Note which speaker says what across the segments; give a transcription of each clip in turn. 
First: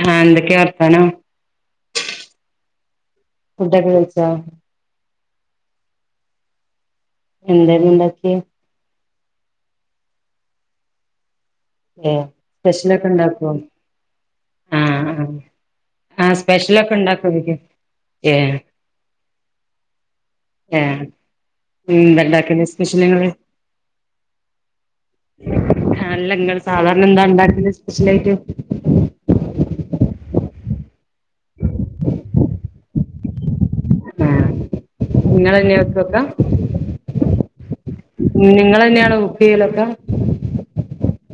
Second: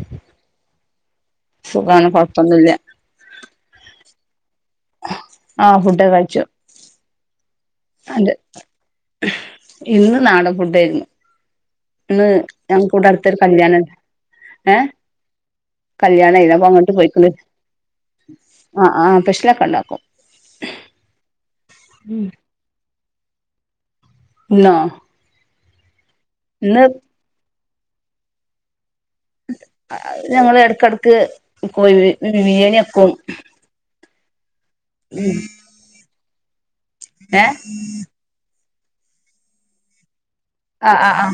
Speaker 1: ആഹ് എന്തൊക്കെയാ വർത്താനം
Speaker 2: സുഖാണ് കുഴപ്പൊന്നില്ല
Speaker 1: ഫുഡ്ക്കെ കഴിച്ചോ
Speaker 2: ആ ഫുഡ്ക്കോ കഴിച്ചു
Speaker 1: എന്തേ ഇന്ന്
Speaker 2: അതെ
Speaker 1: ഇണ്ടാക്ക്യേ
Speaker 2: ഇന്ന് നാടൻ ഫുഡേര്ന്നു ഇന്ന് ഞങ്ക്ക്ക്
Speaker 1: സ്പെഷ്യലൊക്കെ
Speaker 2: ഇവടടുത്തൊരു
Speaker 1: ഉണ്ടാക്കോ
Speaker 2: കല്യാണം ഏ
Speaker 1: ആ സ്പെഷ്യലൊക്കെ [unintelligible] ഏ
Speaker 2: ആഹ് ആഹ് സ്പെഷ്യലൊക്കെ ഉണ്ടാക്കും
Speaker 1: ഏ ന്താണ്ടാക്കല് സ്പെഷ്യല്
Speaker 2: ഇന്നോ
Speaker 1: അല്ല നിങ്ങൾ
Speaker 2: ഇന്ന്
Speaker 1: സാധാരണ എന്താ ഇണ്ടാക്കല് സ്പെഷ്യൽ ഐറ്റം
Speaker 2: അത് ഞങ്ങള് എടക്കെടക്ക് കോഴി ബിരിയാണി വെയ്ക്കും
Speaker 1: നിങ്ങളെന്നെ വെക്ക ഒക്കെ
Speaker 2: ഏ
Speaker 1: നിങ്ങളെന്നെയാണോ കൂക്ക് ചെയ്യലൊക്കെ
Speaker 2: ആ ആ ആ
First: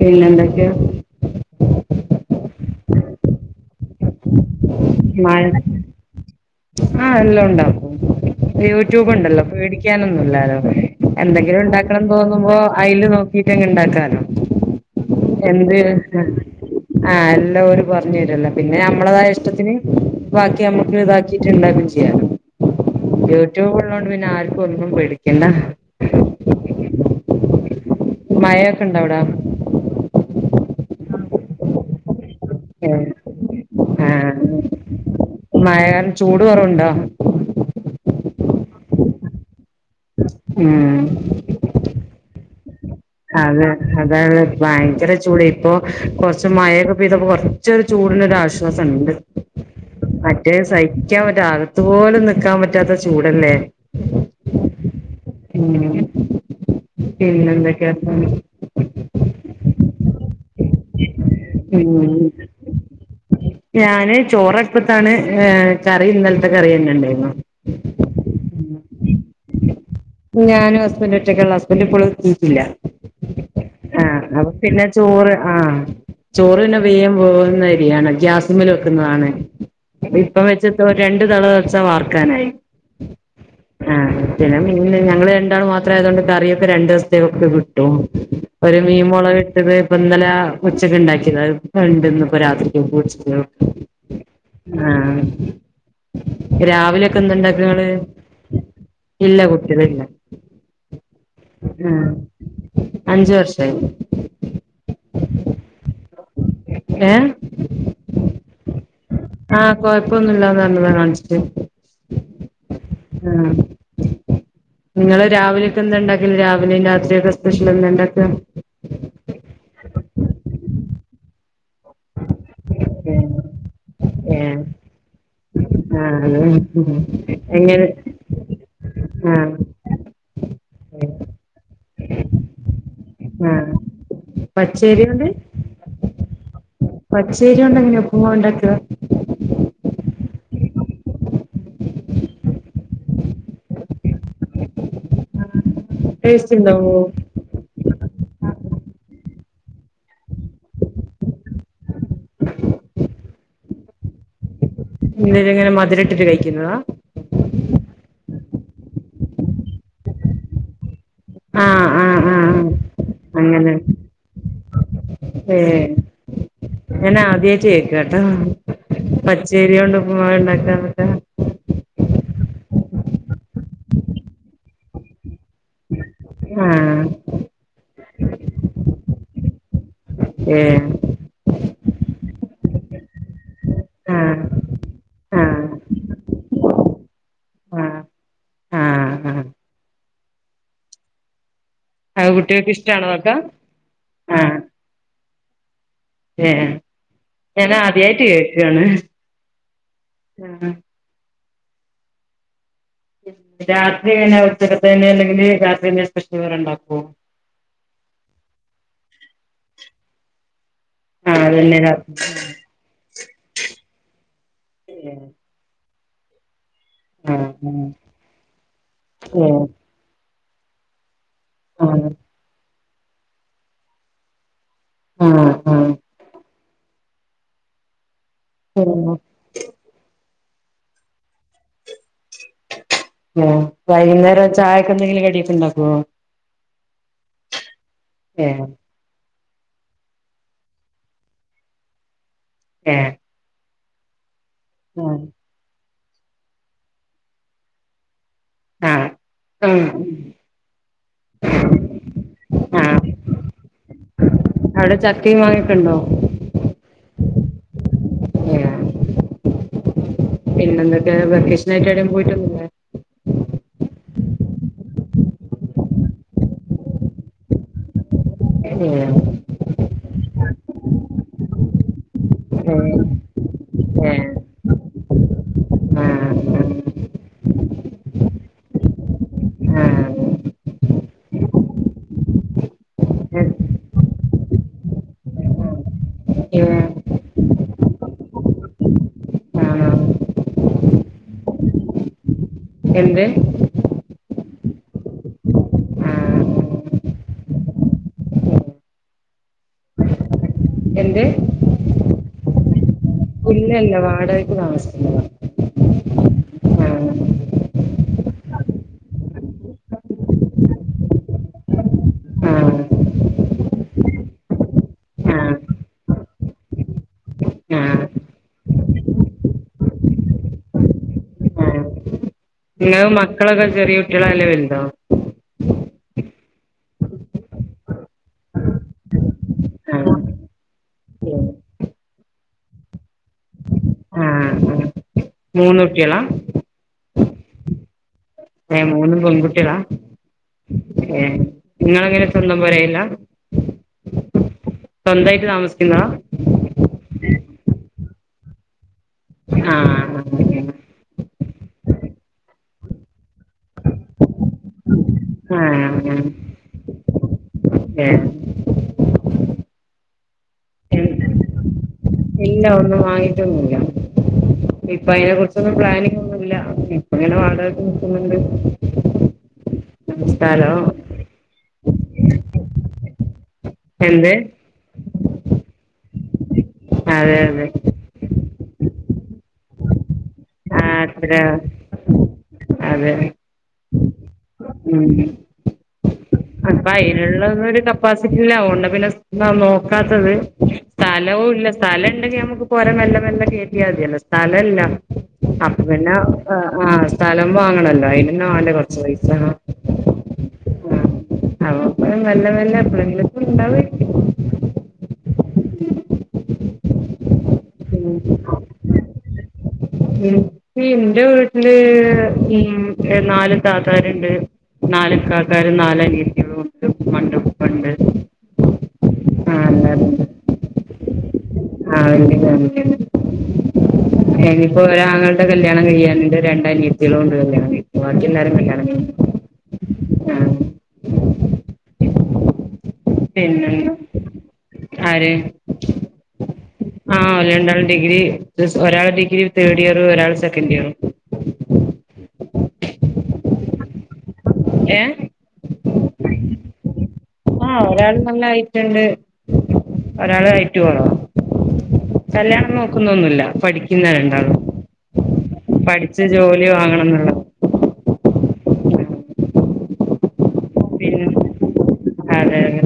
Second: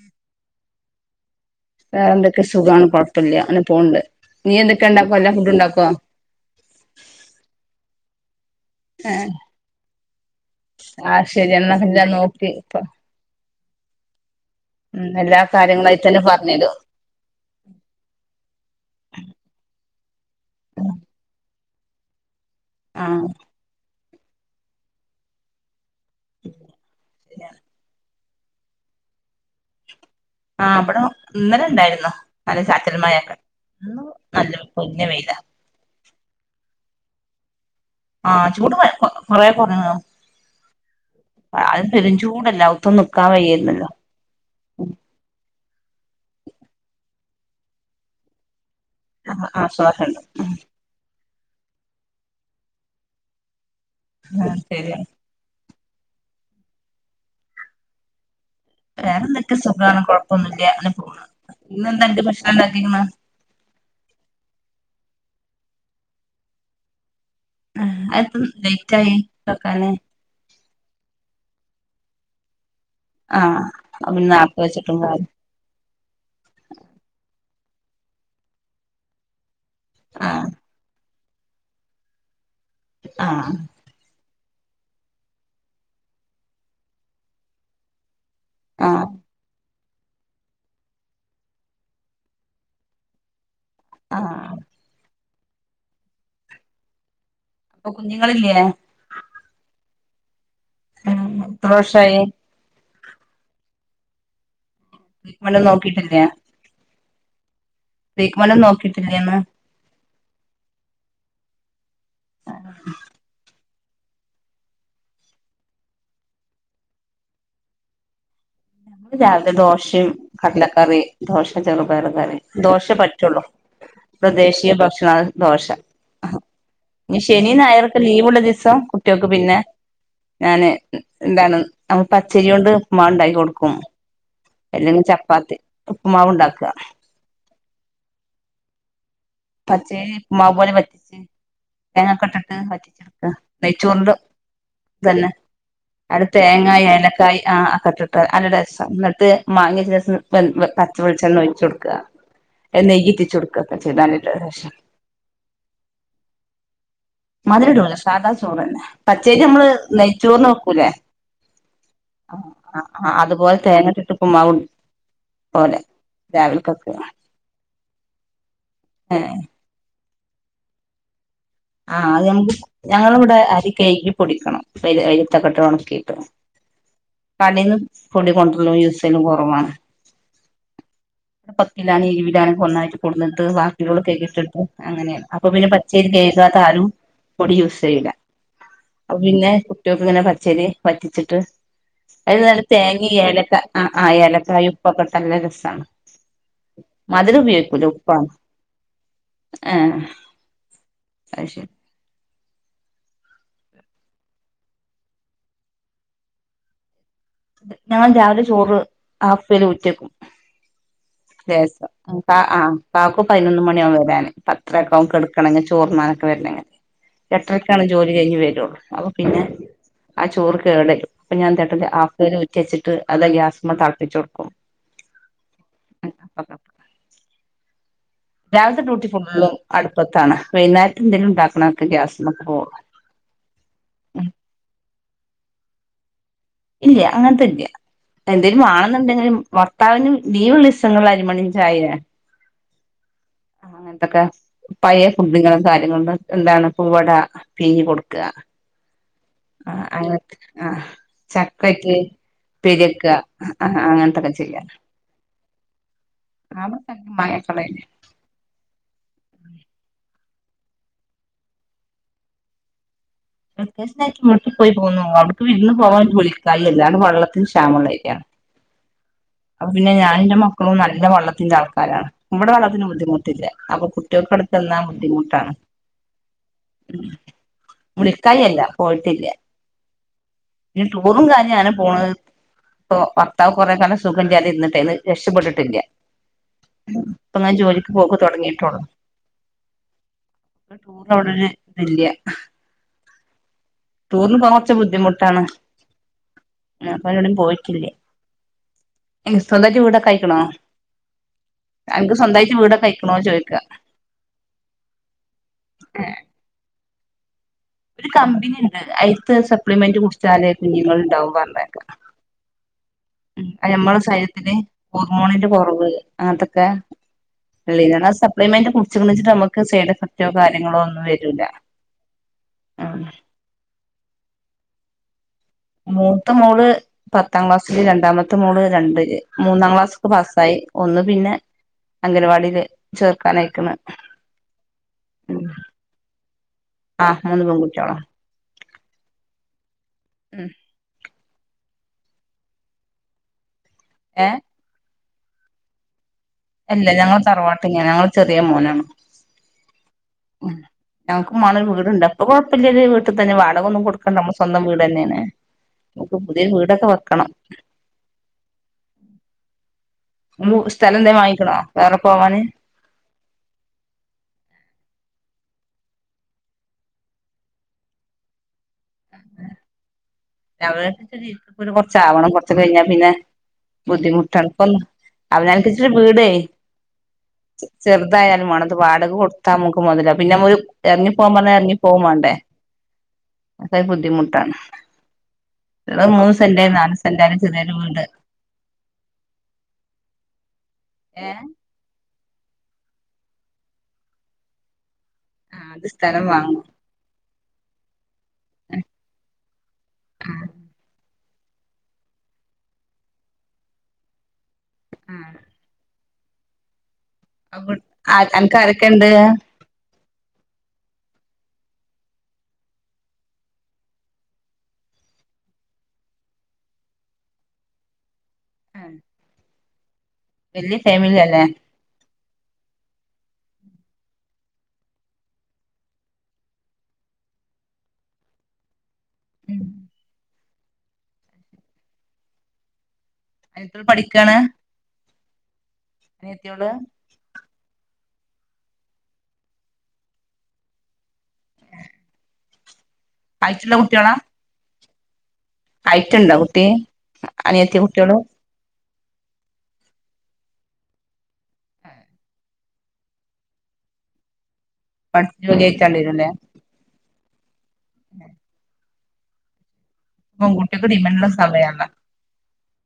Speaker 1: പിന്നെന്തൊക്യാ
Speaker 2: വേറെ എന്തൊക്കെ സുഖമാണ് കൊഴപ്പല്ല അങ്ങനെ പോകണ്ട് നീ എന്തൊക്ക
Speaker 1: ആ എല്ലാം ഒണ്ടാക്കും യൂട്യൂബ് ഉണ്ടല്ലോ പേടിക്കാനൊന്നുല്ലല്ലോ
Speaker 2: ആഹ് ശരി
Speaker 1: എന്തെങ്കിലും
Speaker 2: എന്നാ എല്ലാം
Speaker 1: ഉണ്ടാക്കണംന്ന്
Speaker 2: നോക്കി
Speaker 1: തോന്നുമ്പോ അയില് നോക്കി എങ്ങനെ ഇണ്ടാക്കാനോ
Speaker 2: ഉം എല്ലാ
Speaker 1: എന്ത്
Speaker 2: കാര്യങ്ങളായിട്ടെന്നെ പറഞ്ഞരും
Speaker 1: ആ എല്ലാ ഓര് പറഞ്ഞ് തരല്ലോ പിന്നെ ഞമ്മളതായ ഇഷ്ടത്തിന് ബാക്കി അമക്ക് താക്കി [unintelligible] ചെയ്യ
Speaker 2: ആഹ്
Speaker 1: യൂട്യൂബ് ള്ളൊണ്ട് പിന്നെ ആർക്കും ഒന്നും പേടിക്കണ്ട [inaudible] മയൊക്കെണ്ടവിടെ
Speaker 2: ആ ഇവിടെ ഇന്നലെണ്ടായിര്ന്നു നല്ല
Speaker 1: ഏ
Speaker 2: ചാറ്റൽമയൊക്കെ
Speaker 1: ആ
Speaker 2: ഇന്ന് പൊരിഞ്ഞ വെയില
Speaker 1: മഴ ചൂട് കുറവുണ്ടോ
Speaker 2: ആ ചൂട് കോ കൊറേ
Speaker 1: ഉം
Speaker 2: [unintelligible]
Speaker 1: അതെ
Speaker 2: വയ്യായിരുന്നല്ലോ
Speaker 1: അതാണ് ഭയങ്കര ചൂട് ഇപ്പൊ കുറച്ച് മയൊക്കെ പെയ്തപ്പോ കൊറച്ചൊരു ചൂടിന് ഒരാശ്വാ ശ്വാസണ്ട്
Speaker 2: ആശ്വാസണ്ട്
Speaker 1: മറ്റേ സ നിക്കാൻ പറ്റ അകത്ത് പോലും നിക്കാൻ പറ്റാത്ത ചൂടല്ലേ
Speaker 2: ആ ശെരിയ
Speaker 1: ഉം പിന്നെ എന്താക്കെ [unintelligible]
Speaker 2: ഒന്നൂല്ല അങ്ങനെ പോണ് ഇന്ന് എന്താ
Speaker 1: ഉം
Speaker 2: [unintelligible] ഭക്ഷണം ഉണ്ടാക്കക്ക്ണെത്
Speaker 1: ഞാന് ചോറ് അടുപ്പത്താണ് കറി ഇന്നലത്തെ കറി തന്നെ ഉണ്ടായിരുന്നു
Speaker 2: ആ അത് ത്താ ലേറ്റ് ആയേ വെക്കാന്
Speaker 1: ഞാനും ഹസ്ബൻഡും ഒറ്റയ്ക്കുള്ളൂ ഹസ്ബൻ്റ് ഇപ്പളും എത്തീട്ടില്ല
Speaker 2: ആഹ്
Speaker 1: ആ
Speaker 2: അത് പിന്നെ
Speaker 1: അപ്പ
Speaker 2: നേരത്തെ
Speaker 1: പിന്നെ
Speaker 2: വെച്ചിട്ടും കാര്യ
Speaker 1: ചോറ് ആ ചോറ്ന്നെ വേയൻ വേകുന്നയി [unintelligible] ണ് ഗ്യാസ്മൽ വെക്കുന്നതാണ് ഇപ്പം
Speaker 2: ആഹ്
Speaker 1: വെച്ചൊട്ത്താ ഒരു രണ്ടു തള തളച്ചാ വാർക്കാനായി
Speaker 2: ആ
Speaker 1: ആഹ് പിന്നെ മി പിന്നെ ഞങ്ങള് രണ്ടാൾ മാത്രം ആയതുകൊണ്ട് കറിയൊക്കെ രണ്ടു ദിവസത്തേക്കൊക്കെ കിട്ടും ഒരു മീൻ
Speaker 2: ആഹ്
Speaker 1: മുളക് ഇട്ടത് ഇന്നലെ ഉച്ചക്ക് ഇണ്ടാക്കിയതാ അളപ്പണ്ടി ന്ന് രാത്രിക്കക്കും ഉച്ചത്തേക്കും
Speaker 2: ആഹ്
Speaker 1: ആ രാവിലെ ക്കെന്തണ്ടാക്ക ഇങ്ങള്
Speaker 2: അപ്പൊ കുഞ്ഞുങ്ങളില്ലേ
Speaker 1: ഇല്ല കു ഇല്ല
Speaker 2: ഉം ത്രവർഷായി
Speaker 1: അഞ്ച് വർഷായി
Speaker 2: [unintelligible] നോക്കീട്ടില്ലേ
Speaker 1: ഏ
Speaker 2: ട്രീറ്റ്മെൻ്റുംനോക്കിട്ടില്ലെന്ന്
Speaker 1: ഇക്കൊന്നൂല്ലാന്ന് പറഞ്ഞ് ഞാൻ കാൺച്ചിട്ട് ആഹ് നിങ്ങള് രാവിലേക്ക് എന്താ ഉണ്ടാക്കല് രാവിലെയും രാത്രിയൊക്കെ സ്പെഷ്യൽ എന്താ ഉണ്ടാക്കാ
Speaker 2: രാവിലെ ചെറുപയറ് കറി ദോശ
Speaker 1: ഏഹ്
Speaker 2: പറ്റൊള്ളൂ [unintelligible]
Speaker 1: ഏഹ്
Speaker 2: ദേശീയ ഭക്ഷണാ ദോശ
Speaker 1: ആഹ്
Speaker 2: ഹ
Speaker 1: അത്
Speaker 2: ഇനി ശനി
Speaker 1: എങ്ങനെ
Speaker 2: ഞായറൊക്കെ ലീവ്ള്ള ദിവസം കുട്ടിയേൾക്ക് പിന്നെ
Speaker 1: ആഹ്
Speaker 2: ഞാന് എന്താണ് പച്ചരി കൊണ്ട് ഉപ്പ്മ്മാവ് ഉണ്ടാക്കി
Speaker 1: ആ
Speaker 2: കൊടുക്കും ക്കും അല്ലെങ്കി
Speaker 1: പച്ചരി
Speaker 2: ചപ്പാത്തി ഉപ്പ്മാവ് ഉണ്ടാക്കാ
Speaker 1: പച്ചേര്യോണ്ടെങ്ങന്യാ ഉപ്പ്മാവ് ഉണ്ടാക്കാ
Speaker 2: പച്ചേരി ഉപ്പ് മാവോലെ വറ്റിച്ച് തേങ്ങക്കൊട്ടിട്ട് വറ്റിച്ചെടുക്ക നെയ്ച്ചോർ ൻ്റെ ഇതന്നെ അടു
Speaker 1: ടേസ്റ്റ്
Speaker 2: ത്തേങ്ങായി
Speaker 1: ഉണ്ടാവോ
Speaker 2: ഏലക്കായ് ആ അക്ക ട്ട്ട്ട് ട്ട് നല്ല രസാ ഇന്നട്ട് മാങ്ങിയ ശേഷം പ പച്ചവെളിച്ചെണ്ണ ഒഴിച്ച് കൊടുക്കാ നെയ്യിറ്റിച്ചു കൊടുക്കൊക്കെ ചെയ്താല് ല്ല രഷാ
Speaker 1: എന്തേലും ഇങ്ങനെ മധുരം ഇട്ടിട്ട് കഴിക്കുന്നതാ
Speaker 2: മധ് രടൂല സാദാ ചോറന്നെ പച്ചരി ഞമ്മള് നയ് ചോർന് വക്കൂല്ലേ ആ അ അ അതുപോലെ
Speaker 1: അങ്ങനെ
Speaker 2: തേങ്ങട്ടിട്ട് ഉപ്പ്മാവും
Speaker 1: ഏ
Speaker 2: പോലെ രാവിൽക്കൊക്കെ
Speaker 1: പച്ചേരിയു [unintelligible]
Speaker 2: ആഹ അത് നമ്ക്ക് ഞങ്ങളിവിടെ അരി കഴികി പൊടിക്കണം [unintelligible] ഇത്തക്കെട്ട് ഉണക്കിയിട്ട്
Speaker 1: ആ
Speaker 2: കടയിന്ന് പൊടി കൊണ്ടലോ യൂസലും കുറവാണ്
Speaker 1: ഏ
Speaker 2: പക്കിലാണ് ഇവിടാണ് ഒന്നായിട്ട് കൊടുന്നെട്ത്ത് വാ [unintelligible]
Speaker 1: ആ
Speaker 2: കഴികി ഇട്ടിട്ട് അങ്ങനെയാണ്
Speaker 1: ആ
Speaker 2: അപ്പൊ പിന്നെ പച്ചേരി നേ താരും പൊടി
Speaker 1: ആ
Speaker 2: യൂസ്സെയ്യുല
Speaker 1: ആ
Speaker 2: അപൊ
Speaker 1: ആ
Speaker 2: പിന്നെ ഇങ്ങനെ പച്ചേരി വറ്റിച്ചിട്ട്
Speaker 1: അത്
Speaker 2: എല്ലാരും
Speaker 1: കുട്ടികൾക്ക് ഇഷ്ടാണോ
Speaker 2: തേങ്ങയും
Speaker 1: അതൊക്കെ
Speaker 2: ഏലക്ക ആ ആ ഏലക്കായും ഉപ്പൊക്കെ ഇട്ടല്ലെ രസാണ്
Speaker 1: ഏ
Speaker 2: മധുരം
Speaker 1: ഞാൻ
Speaker 2: ഉപയോഗിക്കൂല
Speaker 1: ആദ്യായിട്ട്
Speaker 2: ഉപ്പാണ്
Speaker 1: കേക്കാണ്
Speaker 2: ആ
Speaker 1: ആ
Speaker 2: ആ അയ്ശരി
Speaker 1: രാത്രി കഴിഞ്ഞ [unintelligible] അല്ലെങ്കില് രാത്രിെ്തന്നെ സ്പെഷ്യല് ഉണ്ടാക്കോ
Speaker 2: ഞാൻ രാവിലെ ചോറ് ആഫില് ഊറ്റും
Speaker 1: ആഹ് അതന്നെ രാത്രി
Speaker 2: ലേസം കാ ആ കാക്കു പതിനൊന്ന് മണിയാവുഠ വരാന് പത്തര ഒക്കെ ആവും കിടക്കണെങ്കിൽ ചോറുണ്ണ വര-
Speaker 1: ആഹ്
Speaker 2: ഇട്ടരക്കാണ് ജോലി കഴിഞ്ഞ് വരുള്ളൂ അപ്പൊ പിന്നെ
Speaker 1: ആഹ്
Speaker 2: ആ ചോറ് കേടരും അപ്പൊ ഞാൻ [unintelligible] വച്ചിട്ട് അത് ഗ്യാസിമേ തിളപ്പിച്ചു കൊടുക്കും
Speaker 1: ആഹ ആഹ
Speaker 2: രാവിലത്തെ ഡ്യൂട്ടി
Speaker 1: പിന്നെ
Speaker 2: ഫുള്ളും അടുപ്പത്താണ് വൈകുന്നേരം എന്തെങ്കിലും ഉണ്ടാക്കണഒക്കെ ഗ്യാസ്
Speaker 1: ഉം വൈകുന്നേരം ചായ എന്തെങ്കിലും കടിയൊക്കെ ഉണ്ടാക്കുവോ
Speaker 2: ഇല്ല അങ്ങനത്തെല്ല എന്തെലും
Speaker 1: ഏഹ്
Speaker 2: വാണെന്നുണ്ടെങ്കിലും ഭർത്താവിനും ലീവ്ള്ള ദിവസങ്ങളിൽ അരിമണി ചായേ
Speaker 1: ഏഹ്
Speaker 2: ആ അങ്ങനന്തൊക്കെ പഴയ ഫുഡ് ഇങ്ങനും കാര്യങ്ങള- എന്താണ് പൂവട പീങ്ങി കൊടുക്കുക
Speaker 1: ആഹ് ആഹ്
Speaker 2: ആഹ
Speaker 1: ആഹ്
Speaker 2: അ ആഹ് ചക്കറ്റ് ഉപെരിക
Speaker 1: ആഹ്
Speaker 2: ആ അങ്ങനത്തെക്കെ
Speaker 1: അവിടെ ചക്കയും മാങ്ങയുക്കെ ഉണ്ടോ
Speaker 2: ഇപ്പളെ
Speaker 1: പിന്നെ എന്തൊക്കെ വെക്കേഷനായിട്ട് എവിടേം പോയിട്ടൊന്നുല്ലേ
Speaker 2: വെക്കേഷനായിട്ട് വീട്ടി പോയി പോന്നു അവിടക്ക് വിരുന്ന് പോകാൻ വിളിക്കാല്ലതണ് വെള്ളത്തിന് ക്ഷാമ ഉള്ള ഏരിയ ആണ്
Speaker 1: ഉം
Speaker 2: പിന്നെ ഞാനും എന്റെ മക്കളും നല്ല വെള്ളത്തിന്റെ ആൾക്കാരാണ് ഇവിടെ വെള്ളത്തിനു
Speaker 1: ഏഹ്
Speaker 2: ബുദ്ധിമുട്ടില്ലഅപ്പോ
Speaker 1: ഏഹ്
Speaker 2: കുട്ടികൾക്ക് അവിടെ ചെന്നാൽ ബുദ്ധിമുട്ടാണ്
Speaker 1: ആഹ്
Speaker 2: വിളിക്കാഞ്ഞല്ല പോയിട്ടില്ല
Speaker 1: ആഹ് ആഹ്
Speaker 2: ഇനി ടൂറും കാര്യം അന പോണ ഇപ്പൊ ഭർത്താവ് കൊറെ കാല സുഖം ഇല്ല്യാതെ ഇരുന്നിട്ട് രക്ഷപെട്ടിട്ടില്ല
Speaker 1: ഏഹ്
Speaker 2: ഇപ്പൊ ഞാൻ ജോലിക്ക് പോക്ക്‌ തുടങ്ങിട്ടുള്ളു
Speaker 1: ആഹ്
Speaker 2: ടൂർ ഉടനെ ഇല്ല
Speaker 1: എന്ത്
Speaker 2: ടൂറിന് പോണോന്ന്ച്ച ബുദ്ധിമുട്ടാണ്
Speaker 1: ആഹ്
Speaker 2: അപ്പഎവിടേം പോയിട്ടില്ല സ്വന്തായിട്ട് വീടൊക്കെ ആയിക്കണോ
Speaker 1: എന്റെ
Speaker 2: അനക്ക് സ്വന്തയിട്ട് വീടൊക്കെ ആയിക്കണോ ചോദി-
Speaker 1: ഇല്ല ഇല്ല വാടകക്ക് താമസിക്കുന്നതാ
Speaker 2: എഹ്
Speaker 1: ആഹ്
Speaker 2: ഒരു കമ്പനി ഇണ്ട് അയിത്ത് സപ്ലിമെന്റ് കുടിച്ചാലേ കുഞ്ഞുങ്ങൾ ഇണ്ടാവും പറഞ്ഞെക്ക
Speaker 1: ആഹ്
Speaker 2: ഉം അത് നമ്മടെ ശരീരത്തില് ഹോർമോണിന്റെ
Speaker 1: ആഹ്
Speaker 2: കുറവ് അങ്ങനത്തൊക്കെ ളേന
Speaker 1: ആഹ്
Speaker 2: സപ്ലിമെന്റ് കുടിച്ചു വെച്ചിട്ട് നമുക്ക് സൈഡ് എഫക്റ്റോ കാര്യങ്ങളോ ഒന്നും വരൂല
Speaker 1: നിങ്ങൾ
Speaker 2: ഉം
Speaker 1: മക്കളൊക്കെ ചെറിയ [unintelligible]
Speaker 2: മൂത്ത മോള് പത്താം ക്ലാസ്സില്, രണ്ടാം മ മത്തെ മോള് രണ്ടില്, മൂന്നാം ക്ലാസ്
Speaker 1: ആഹ്
Speaker 2: പാസ്സായി, ഒന്ന് പിന്നെ അംഗൻവാടിൽ
Speaker 1: ആ
Speaker 2: ഉം
Speaker 1: മൂന്ന് കുട്ടിളാ
Speaker 2: ആ മൂന്ന് പെൺകുട്ടികളാ
Speaker 1: ഏ മൂന്നും പെൺകു ട്ട്യാള
Speaker 2: ഉം
Speaker 1: ഏ നിങ്ങളങ്ങനെ സ്വന്തം പൊരയില്ല.
Speaker 2: ഏ
Speaker 1: സ്വന്തായിട്ട് താമസിക്കുന്നാ
Speaker 2: അല്ല ഞങ്ങള് തറവാട്ട് [unintelligible] ചെറിയ മോനാണ്
Speaker 1: ആഹ്
Speaker 2: ഞങ്ങക്ക് മണൽ വീടുണ്ട് [unintelligible] [unintelligible] വീട്ടിൽ തന്നെ വാടകയൊന്നും കൊടുക്കണ്ട നമ്മ സ്വന്തം വീട് ന്നെയാണ്
Speaker 1: ആഹ്
Speaker 2: നമുക്ക്
Speaker 1: ആഹ്
Speaker 2: പുതിയൊരു വീടൊക്കെ വെക്കണം
Speaker 1: ഏഹ്
Speaker 2: ഉമ്മു സ്ഥലം എന്തേലും വാങ്ങിക്ക്ണോ?
Speaker 1: ഇല്ല ഒന്നും വാങ്ങിട്ടൊന്നൂല്ല്യ ഇപ്പ അയിനെ കുറിച്ചൊന്നും പ്ലാനിങ്ങ് ഒന്നുല്ല, ഇപ്പ ഇങ്ങനെ വാടകക്ക് നിക്ക്ന്ന്ണ്ട്
Speaker 2: [unintelligible] [unintelligible] ചാവണം കൊറച്ച് കഴിഞ്ഞാ പിന്നെ
Speaker 1: എന്ത്
Speaker 2: ബുദ്ധിമുട്ടാണ്, ഇപ്പം അവനാൻക്ക്ച്ച്ട്ട് വീടേ
Speaker 1: അതെ
Speaker 2: [unintelligible] ചെ
Speaker 1: അതെ
Speaker 2: ചെറ്തായാലും മാണം ത് വാടക കൊടുത്താ അമുക്ക് മൊതല പിന്നെ [unintelligible]
Speaker 1: ആ അത്ര
Speaker 2: എറങ്ങിപ്പോവാൻ പറഞ്ഞ എനിറങ്ങിപ്പോവേം വേണ്ടേ.
Speaker 1: അതെ
Speaker 2: അത് ഒരു ബുദ്ധിമുട്ടാണ് ഉള്ളത് മൂന്ന് സെന്റ്
Speaker 1: അപ്പ
Speaker 2: നാല് സെന്റായാലും ചെറിയൊരു
Speaker 1: അയിനുള്ളരു
Speaker 2: വീട്
Speaker 1: കപ്പാസിറ്റിയില്ലാവൊണ്ടേ പിന്നെ സ് അതാ നോക്കാത്തത്.
Speaker 2: ഏ
Speaker 1: സ്ഥലവും ഇല്ല, സ്ഥല ളണ്ടെങ്കി നമുക്ക് പൊര മെല്ലെ മെെല്ല കേറ്റിയ മതിയല്ലോ, സ്ഥലല്ലാ
Speaker 2: ആ
Speaker 1: അപ്പൊ
Speaker 2: അത്
Speaker 1: പിന്നെ
Speaker 2: സ്ഥലം വാങ്ങണം
Speaker 1: ആ സ്ഥലം വാങ്ങണല്ലോ അയ്‌ല് പിന്നെ വാണ്ടെ കൊറച്ച് പൈസാ [unintelligible] അവപ്പ നല്ല നല്ല ബന്ധുക്കൾ ഇണ്ടാവായിരിക്കും
Speaker 2: ആഹ്
Speaker 1: [unintelligible]
Speaker 2: അ അൻക്കാരക്കെ ഇണ്ട്
Speaker 1: ഇൻക്ക് ഇന്റെ വീട്ടില് ഉം നാല് താത്താര്ണ്ട് നാല് ഇക്കാക്കാരും നാല് അനീത്തിയോളും ഉണ്ട് ഇമ്മണ്ട് ഇപ്പണ്ട് ആ [inaudible]
Speaker 2: വെല്യ ഫാമിലിയാല്ലേ
Speaker 1: [unintelligible] ഇപ്പൊ ഒരാങ്ങളടെ കല്യാണം ക യ്യാനിണ്ട്, രണ്ടാനിയത്യളും ഉണ്ട് കല്യാണം കഴിക്കാ, വാക്കി എല്ലാരും കല്യാണം കഴിഞ്ഞു
Speaker 2: ഉം
Speaker 1: ആ
Speaker 2: [unintelligible] പഠിക്കാണ്
Speaker 1: ആര്
Speaker 2: അനിയത്ത്യോള്
Speaker 1: ആഹ് ഓല് രണ്ടാളും ഡിഗ്രി ഒരാള് ഡിഗ്രി തേഡ് ഇയർ ഒരാള് സെക്കൻഡ് ഇയറും
Speaker 2: ഹൈറ്റുള്ള കുട്ടിയോള
Speaker 1: ഏ
Speaker 2: ഹൈറ്റുണ്ടോ കുട്ടി അനിയത്തി
Speaker 1: ആഹ് ഒരാൾ
Speaker 2: കുട്ടിയോള്
Speaker 1: നല്ല ഹൈ റ്റ്ണ്ട് ഒരാള് ഹൈറ്റ് കുറവാ കല്യാണം നോക്കുന്നൊന്നില്ല പഠിക്കുന്നരണ്ടാളും
Speaker 2: പഠിച്ച് ജോലി ആയിട്ടാണ്ട്
Speaker 1: പഠിച്ച്
Speaker 2: വരുല്ലേ
Speaker 1: ജോലി വാങ്ങണംന്നുള്ളത
Speaker 2: പെൺകുട്ടിയോക്ക് ഡിമാൻഡ്
Speaker 1: പിന്നെ
Speaker 2: ഇള്ള സമയാണല്ലാ
Speaker 1: അതെ അതെ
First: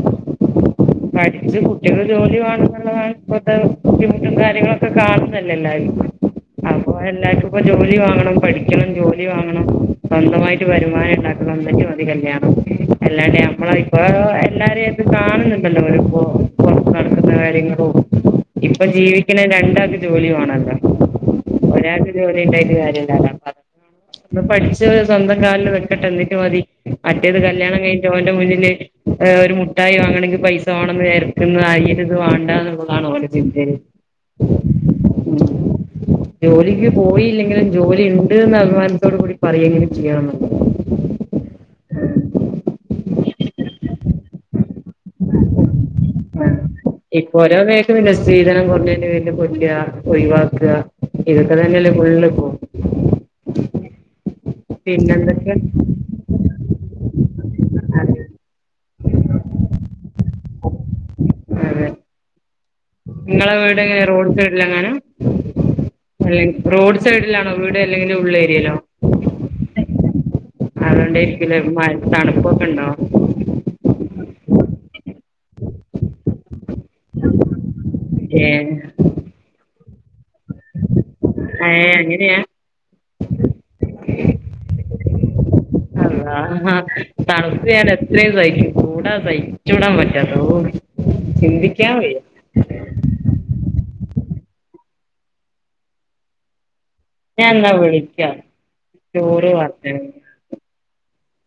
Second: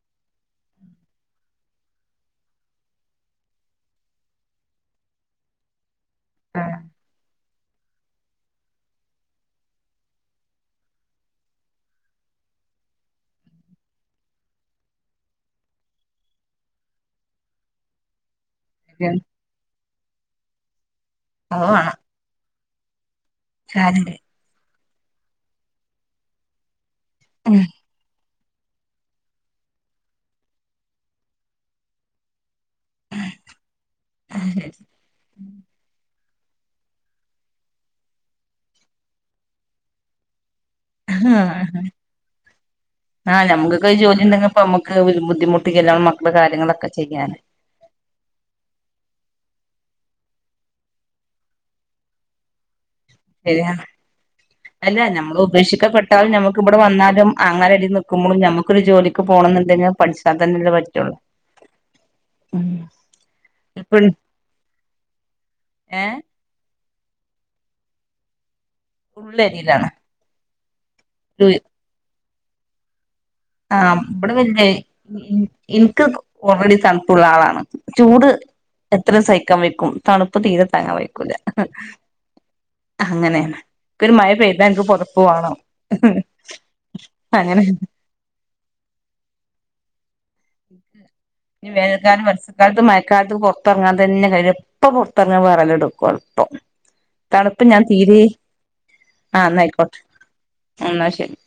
Speaker 1: പഠിച്ച് കുട്ടിക്ക് ജോലി വാണം ന്നുള്ളതാണ് ഇപ്പത്തെ ബുദ്ധിമുട്ടും കാര്യങ്ങളൊക്കെ കാണുന്നല്ലേ എല്ലാരും അപ്പോ എല്ലാ [inaudible] ഇപ്പൊ ജോലി വാങ്ങണം പഠിക്കണം ജോലി വാങ്ങണം സ്വന്തമായിട്ട് വരുമാനം ഇണ്ടാക്കണം എന്നിട്ട് മതി കല്യാണം അല്ലാണ്ട് നമ്മള ഇപ്പ എല്ലാരെയും അത് കാണുന്ന്ണ്ട് അവരിപ്പോ പുറത്ത് നടക്കുന്ന കാര്യങ്ങളോ ഇപ്പൊ
Speaker 2: അത് വേണം
Speaker 1: ജീവിക്കണേ രണ്ടാൾക്കും ജോലി വേണല്ലോ ഒരാൾക്ക് ജോലി ഉണ്ടായിട്ട് ഒരു കാര്യല്ലല്ലോ
Speaker 2: കാര്യണ്ട്
Speaker 1: [inaudible] പഠിച്ച [inaudible] സ്വന്തംകാലിൽ നിക്കട്ടെ എന്നിട്ട് മതി മറ്റേത് കല്യാണം കഴിഞ്ഞോ മുന്നിൽ ഒരു മുട്ടായി വാങ്ങണേങ്കിൽ പൈസ വാ ണെന്ന് എരക്കുന്നത് അല്ലെങ്കിൽ ഇത് വാണ്ടന്ന് എന്നാണ് ഓലെ ചിന്ദേൽ ജോലിക്ക് പോയില്ലെങ്കിലും ജോലി ഉണ്ട്ന്ന് അഭിമാനത്തോട് കൂടി പറയുകെങ്കിലും ചെയ്യണം
Speaker 2: ഇപ്പം ജോലി ഉണ്ടെങ്കിൽ നമുക്ക്ഒരു ബുദ്ധിമുട്ട്
Speaker 1: ആ ഇപ്പൊ ഓരോ വേക്കില്ല സ്ത്രീധനം കുറഞ്ഞന്റെ പേരിൽ കൊല്ല ഒഴിവാക്ക ഇതൊക്കെ തന്നെല്ല ഫുള്ള് ഇപോ
Speaker 2: ശരിയാണ് അല്ല നമ്മള്
Speaker 1: പിന്നെന്തൊക്കെ
Speaker 2: ഉപേക്ഷിക്കപ്പെട്ടാലും നമുക്കി വന്നാലും അങ്ങനെരിതി
Speaker 1: അതെ
Speaker 2: നിൽക്കുമ്പോഴും നമുക്കൊരു ജോലിക്ക് പോകണം എന്നുണ്ടെങ്കിൽ പഠിച്ച അതനല്ലെ പറ്റുള്ളൂ
Speaker 1: അതെ അതെ
Speaker 2: ഉം
Speaker 1: നിങ്ങളെ
Speaker 2: ഇപ്പ
Speaker 1: വീടെങ്ങനെ റോഡ് സൈഡിലെങ്ങാനും
Speaker 2: ഏഹ്
Speaker 1: അല്ലെ റോഡ് സൈഡിലാണോ വീട് അല്ലെങ്കിൽ ഉള്ള് ഏരീയിലോ
Speaker 2: ഉള്ളേരിയിലാണ്
Speaker 1: അതോണ്ടിയിരിക്കൂലെ തണുപ്പൊക്കെ ഉണ്ടോ
Speaker 2: ഉം ഇനിക്ക് ഓൾറെഡി തണുപ്പുള്ള ആളാണ് ചൂട്
Speaker 1: ഏ
Speaker 2: എത്ര സഹിക്കാൻ വെയ്ക്കും തണുപ്പ് ഇപ്പൊ തീരെ താങ്ങാൻ വയ്ക്കൂല
Speaker 1: ഏ അങ്ങനെയാ
Speaker 2: അങ്ങനെയാണ് ഇപ്പോ ഒരു മഴ പെയതാ എനിക്ക് പൊതപ്പ് വേണം
Speaker 1: അള്ളാ
Speaker 2: അങ്ങനെ
Speaker 1: തണുപ്പ് ഞാൻ എത്രയും സഹിക്കും ചൂടാ സഹിച്ചൂടാൻ പറ്റാ
Speaker 2: വേനൽക്കാലം വർഷക്കാലത്ത് മഴക്കാലത്ത് പുറത്തിറങ്ങാ ഇതന്നെ കാര്യം എപ്പോ പുറത്തിറങ്ങിയാലും വിറയെലെടുക്കും അപ്പം തണുപ്പ്
Speaker 1: എന്നാ
Speaker 2: ഞാൻ തീരെ
Speaker 1: വിളിക്കാം ചോറ്
Speaker 2: ആന്നായിക്കോട്ടെ
Speaker 1: വാർത്തയാണ്
Speaker 2: എന്നാ ശരി